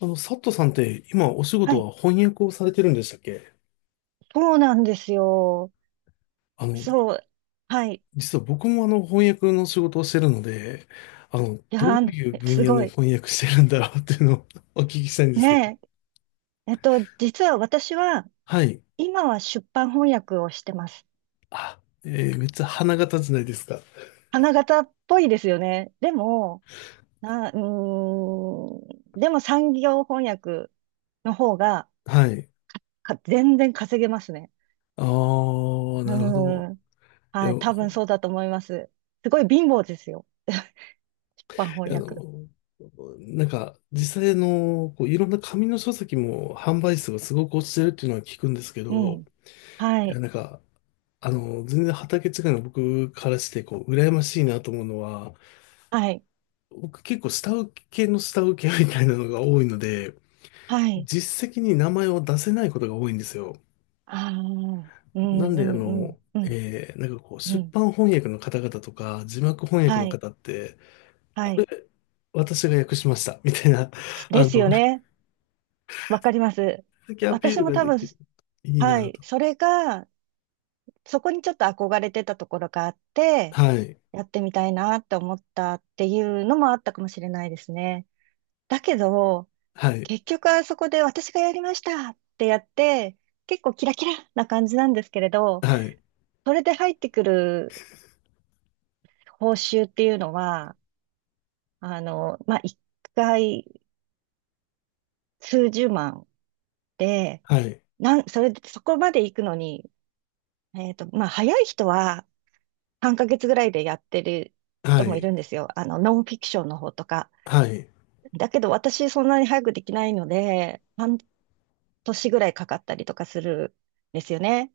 佐藤さんって今お仕は事い。は翻訳をされてるんでしたっけ？そうなんですよ。あの、そう。はい。実は僕も翻訳の仕事をしてるので、いどやー、ういうね分す野ごのい。翻訳してるんだろうっていうのを お聞きしたいんですけど。ねえ。実は私は、はい。今は出版翻訳をしてます。あ、めっちゃ花形じゃないですか。花形っぽいですよね。でも、な、うーん、でも産業翻訳の方が、はい。全然稼げますね。ああ、うなるほど。ーん。いはや、い。多分そうだと思います。すごい貧乏ですよ。出版翻あ訳。の、なんか、実際の、こういろんな紙の書籍も販売数がすごく落ちてるっていうのは聞くんですけうど、ん。はいや、い。なんか、全然畑違いの僕からして、こう、羨ましいなと思うのは、はい。僕結構下請けの下請けみたいなのが多いので、はい。実績に名前を出せないことが多いんですよ。ああ。うんうなんで、んうんうん。なんかこう、う出ん。版翻訳の方々とか、字幕翻訳はのい。方って、はこれ、い。私が訳しました、みたいな、であすの、よね。わかります。先アピー私ルもが多で分、きる。いいはない。と。それが、そこにちょっと憧れてたところがあって、はい、やってみたいなって思ったっていうのもあったかもしれないですね。だけど、はい、結局あそこで私がやりましたってやって、結構キラキラな感じなんですけれど、はい、それで入ってくる報酬っていうのは、まあ、一回数十万で、はい、それそこまで行くのに、まあ、早い人は半ヶ月ぐらいでやってるは人もいい、るんですよ。ノンフィクションの方とか。はい。だけど、私、そんなに早くできないので、半年ぐらいかかったりとかするんですよね。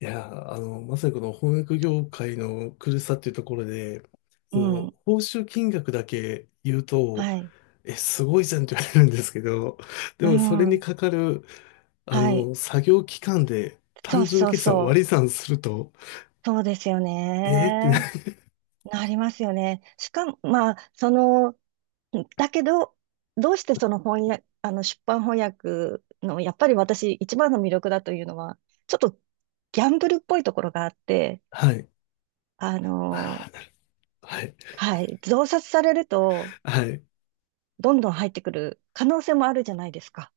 いや、まさにこの翻訳業界の苦しさっていうところで、そうの、ん。報酬金額だけ言うと、はい。え、すごいじゃんって言われるんですけど、でうもそれにん。かかる、はい。作業期間でそ単う純そう計算をそ割う。り算すると、そうですよえーってな、ね。なりますよね。しかも、まあ、その、だけど、どうしてその翻訳、出版翻訳の、やっぱり私一番の魅力だというのは、ちょっとギャンブルっぽいところがあって、はい。ああのあ、なるはい。はい、増刷されると、はい。どんどん入ってくる可能性もあるじゃないですか。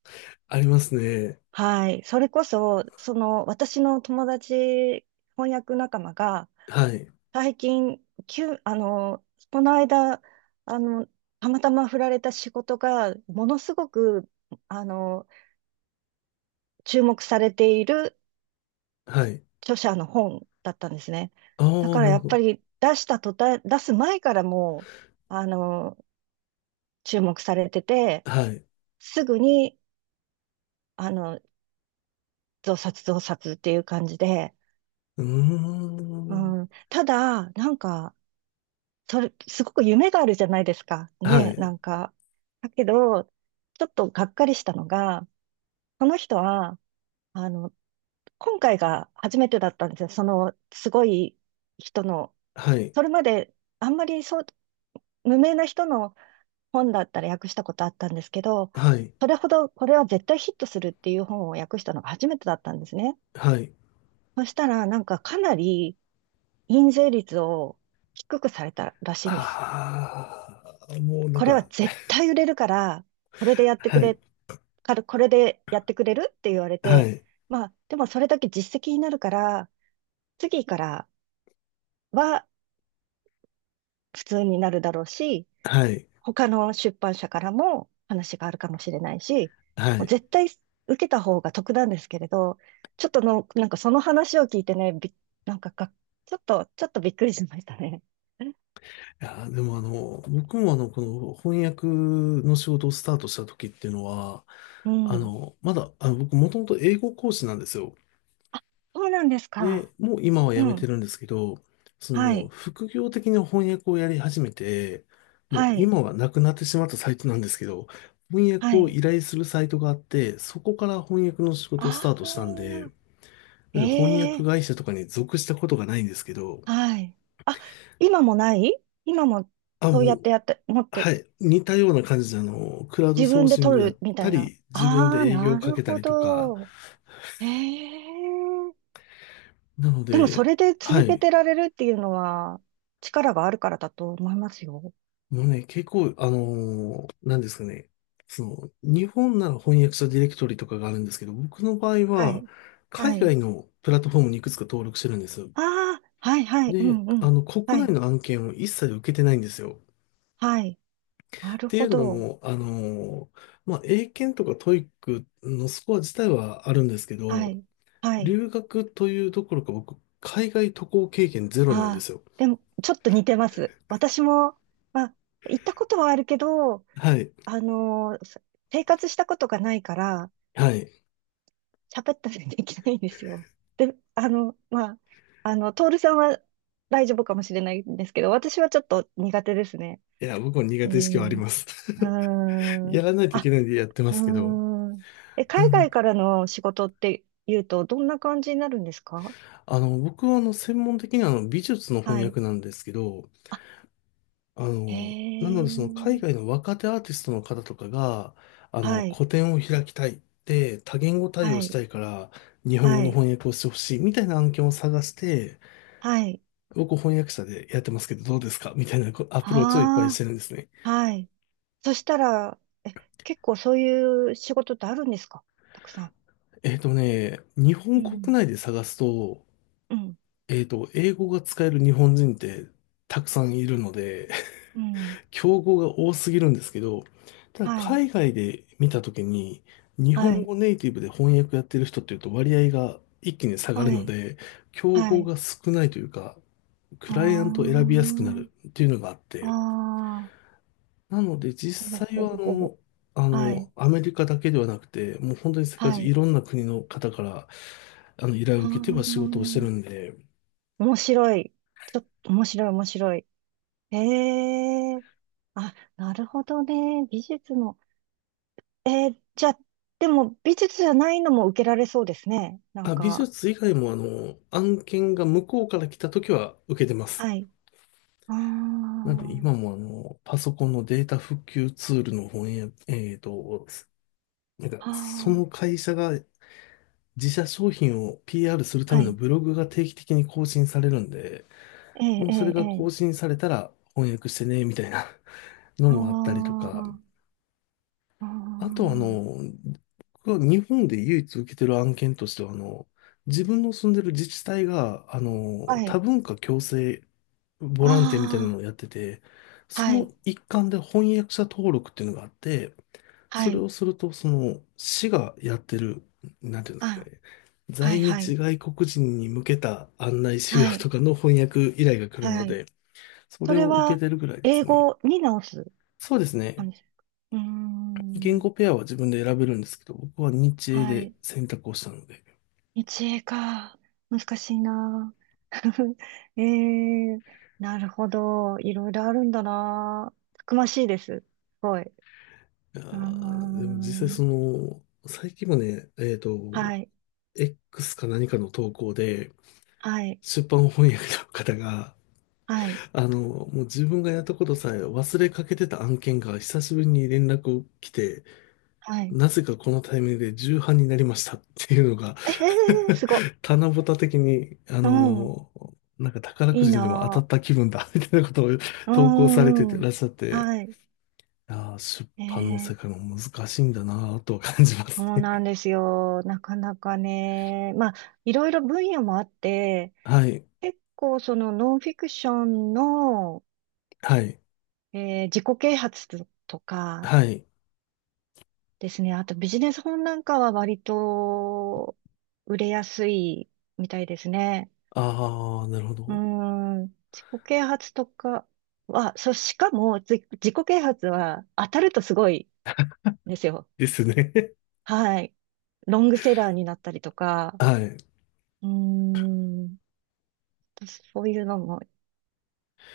ありますね。はい、それこそ、その私の友達、翻訳仲間が、はい。最近、急、あのこの間、あの、たまたま振られた仕事が、ものすごく、あの注目されているはい。著者の本だったんですね。あだあ、かならるやっほぱど。り出した途端、出す前からもう、あの、注目されてて、はい。すぐに、あの、増刷増刷っていう感じで、うーん。うん、ただ、なんか、それ、すごく夢があるじゃないですか。はね、ない。んか。だけど、ちょっとがっかりしたのが、この人は、あの、今回が初めてだったんですよ。その、すごい人の、はい。それまで、あんまりそう、無名な人の本だったら訳したことあったんですけど、はい。それほどこれは絶対ヒットするっていう本を訳したのが初めてだったんですね。はい。そしたらなんかかなり印税率を低くされたらしいんです。ああ、もうなんこれはか、絶対売れるから、これでやってくはい、れ、からこれでやってくれるって言われはて、い、まあでもそれだけ実績になるから、次からは普通になるだろうし、はい、他の出版社からも話があるかもしれないし、はもい。うい絶対受けた方が得なんですけれど、ちょっとの、なんかその話を聞いてね、び、なんかが、ちょっとびっくりしましたね。や、でも僕もこの翻訳の仕事をスタートした時っていうのは、うん。まだ、僕もともと英語講師なんですよ。あ、そうなんですか。で、もう今は辞うめてん。るんですけど、そはの、い。副業的な翻訳をやり始めて、もうはい。今はなくなってしまったサイトなんですけど、翻は訳をい。依頼するサイトがあって、そこから翻訳の仕事をスタートしたんで、ああ、なんで翻え訳え会社とかに属したことがないんですけど、はい。あ、今もない今もあ、そうもやっうてやって、持っはて、い、似たような感じで、クラウド自ソー分でシング取やっるみたたいな。り、自分でああ、営業をなかるけたほりとか、ど。ええなのでもそで、れでは続けい、てられるっていうのは力があるからだと思いますよ。もうね、結構、なんですかね、その、日本なら翻訳者ディレクトリとかがあるんですけど、僕の場合はは、い。海はい。外のプラットフォームにいくつか登録してるんですよ。ああ、はいはい。うで、んうん。国は内い。の案件を一切受けてないんですよ。はい。なっるていほうのど。も、まあ、英検とかトイックのスコア自体はあるんですけはど、い。はい。留学というところか僕、海外渡航経験ゼロなんでああ、すよ。でもちょっと似てます。私も、まあ、行ったことはあるけど、はい。あのーせ生活したことがないから、はい。喋ったりできないんですよ。で、まあ、徹さんは大丈夫かもしれないんですけど、私はちょっと苦手ですね。いや、僕も苦う手意識はあんります。う ーやん。らないといあ、けないんでやってまうすけど。ーん。え、う海ん。外からの仕事って言うと、どんな感じになるんですか？僕は専門的に美術の翻はい。訳なんですけど、あ、あへの、なのでえ。その海外の若手アーティストの方とかが、はい。個展を開きたいって、多言語対応はしい。たいから、日本語はのい。翻訳をしてほしいみたいな案件を探して、はい。僕翻訳者でやってますけどどうですかみたいなこアプローチをいっぱいしあてるんですね。あ、はい。そしたら、え、結構そういう仕事ってあるんですか？たくさん。えっとね、日う本国ん。内で探すと、うん。えっと、英語が使える日本人ってたくさんいるので、うん。競合が多すぎるんですけど、ただはい。海外で見たときに、日は本い。語ネイティブで翻訳やってる人っていうと割合が一気に下がるはのい。で、競は合い。が少ないというか、クあライアントを選びやすくなるあ。っていうのがあっあて、あ。なのでほぼ実際ほはぼほぼ。はい。アメリカだけではなくて、もう本当に世界は中いい。ろんな国の方から、依頼をあ受けては仕事をしてるんあ。で、面白い。ちょっと面白い、面白い。ええーあ、なるほどね。美術の。えー、じゃあ、でも美術じゃないのも受けられそうですね。なんあ、美か、術以外も案件が向こうから来た時は受けてます。はい。あなんで今ーもパソコンのデータ復旧ツールの翻訳、えっと、なんか、あその会社が自社商品を PR するたー、はめのい。ブログが定期的に更新されるんで、ええもうえそれえがえ更え新されたら翻訳してね、みたいな。のあもあったりとか、ーああとー僕が日本で唯一受けてる案件としては、自分の住んでる自治体が、はい。多文化共生ボランティアみたいなのあをやってて、あ、そはい。の一環で翻訳者登録っていうのがあって、そはれい。をすると、その、市がやってる、なんていうんですかあ、ね、は在い、は日い。外国人に向けた案内資料はい。とかの翻訳依頼が来るのはい。で、そそれれを受けは、てるぐらいで英すね。語に直すそうです感ね。じですか？うー言ん。語ペアは自分で選べるんですけど、僕は日英はでい。選択をしたので。一英か。難しいな。ええー、なるほど。いろいろあるんだな。たくましいです。すごい。ういやーーでも実際ん。その、最近もね、えっと、はい。X か何かの投稿で、はい。出版翻訳の方が、はい。もう自分がやったことさえ忘れかけてた案件が久しぶりに連絡を来て、はい。なぜかこのタイミングで重版になりましたっていうのが ええー、すごっ。棚ぼた的に、うん。なんか宝いくいじにでも当たな。った気分だみたいなことをう投稿されてん。てうらっんしゃって、はい。いやー、出版の世え界えも難しいんだなぁとは感じますそうね。なん ですよ。なかなかね。まあ、いろいろ分野もあって、はい、結構そのノンフィクションの、はい、えー自己啓発とかはい。ですね。あとビジネス本なんかは割と売れやすいみたいですね。ああ、なるほうーど。ん、自己啓発とかは、そう、しかも自己啓発は当たるとすごいんですよ。ですね。はい。ロングセラーになったりとか、はい。うーん、そういうのも、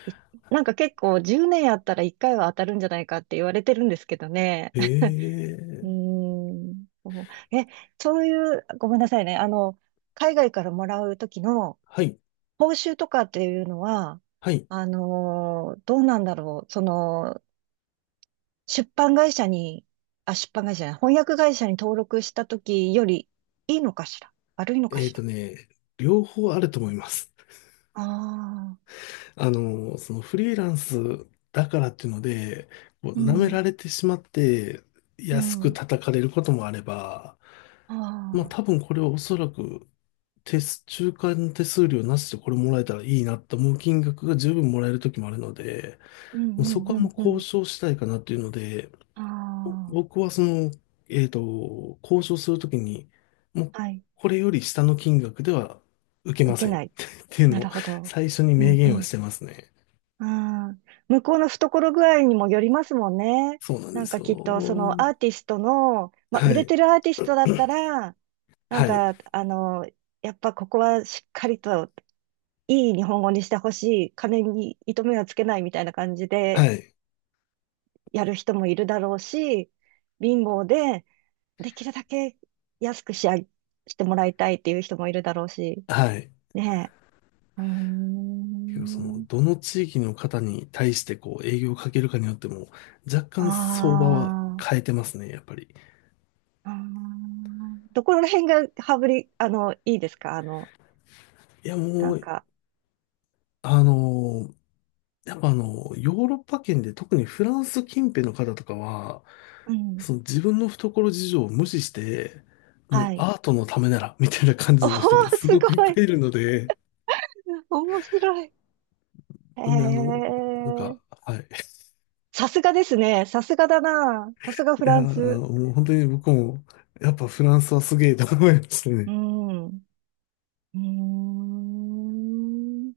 いなんか結構10年やったら1回は当たるんじゃないかって言われてるんですけどね。ええ、うーん。そうえ、そういう、ごめんなさいね。海外からもらうときのはい、報酬とかっていうのは、はい。どうなんだろう。その、出版会社に、あ、出版会社じゃない、翻訳会社に登録したときよりいいのかしら悪いのかえっしとら？ね、両方あると思います。ああ そのフリーランスだからっていうので、こうう舐めん、られてしまってう安くん、叩かれることもあれば、あまああ、多分これはおそらく中間手数料なしでこれもらえたらいいなと思う金額が十分もらえる時もあるので、うん、もううそこん、はうもうん、う交ん。渉したいかなっていうので、あ僕はその、えっと、交渉するときに、もうあ、はい。これより下の金額では受け受まけせん っない。ていうなのるをほど。最初にう明ん、う言はん。してますね。ああ、向こうの懐具合にもよりますもんね。そうなんでなんすかきっとそのよ。アーティストの、まあ、は売れい。てるアーティストだったら、なんはい。かあの、やっぱここはしっかりといい日本語にしてほしい、金に糸目はつけないみたいな感じはでい。やる人もいるだろうし、貧乏でできるだけ安く仕上げしてもらいたいっていう人もいるだろうし、はい。ねえ。うーけど、その、ん。どの地域の方に対してこう営業をかけるかによっても、若干相場はあ変あ。えてますね、やっぱり。あーどこら辺が羽振り、いいですか？いや、なもんう、か。あのーやっぱヨーロッパ圏で特にフランス近辺の方とかは、うん。その自分の懐事情を無視して、もうはい。アートのためなら、みたいな感おじの人がー、すすごくいっごぱい。いいるので、面白い。えなんでなんか、ー、はい。いさすがですね。さすがだな。さすがフやランー、ス。もう本当に僕も、やっぱフランスはすげえと思いましたうね。ん。うーん。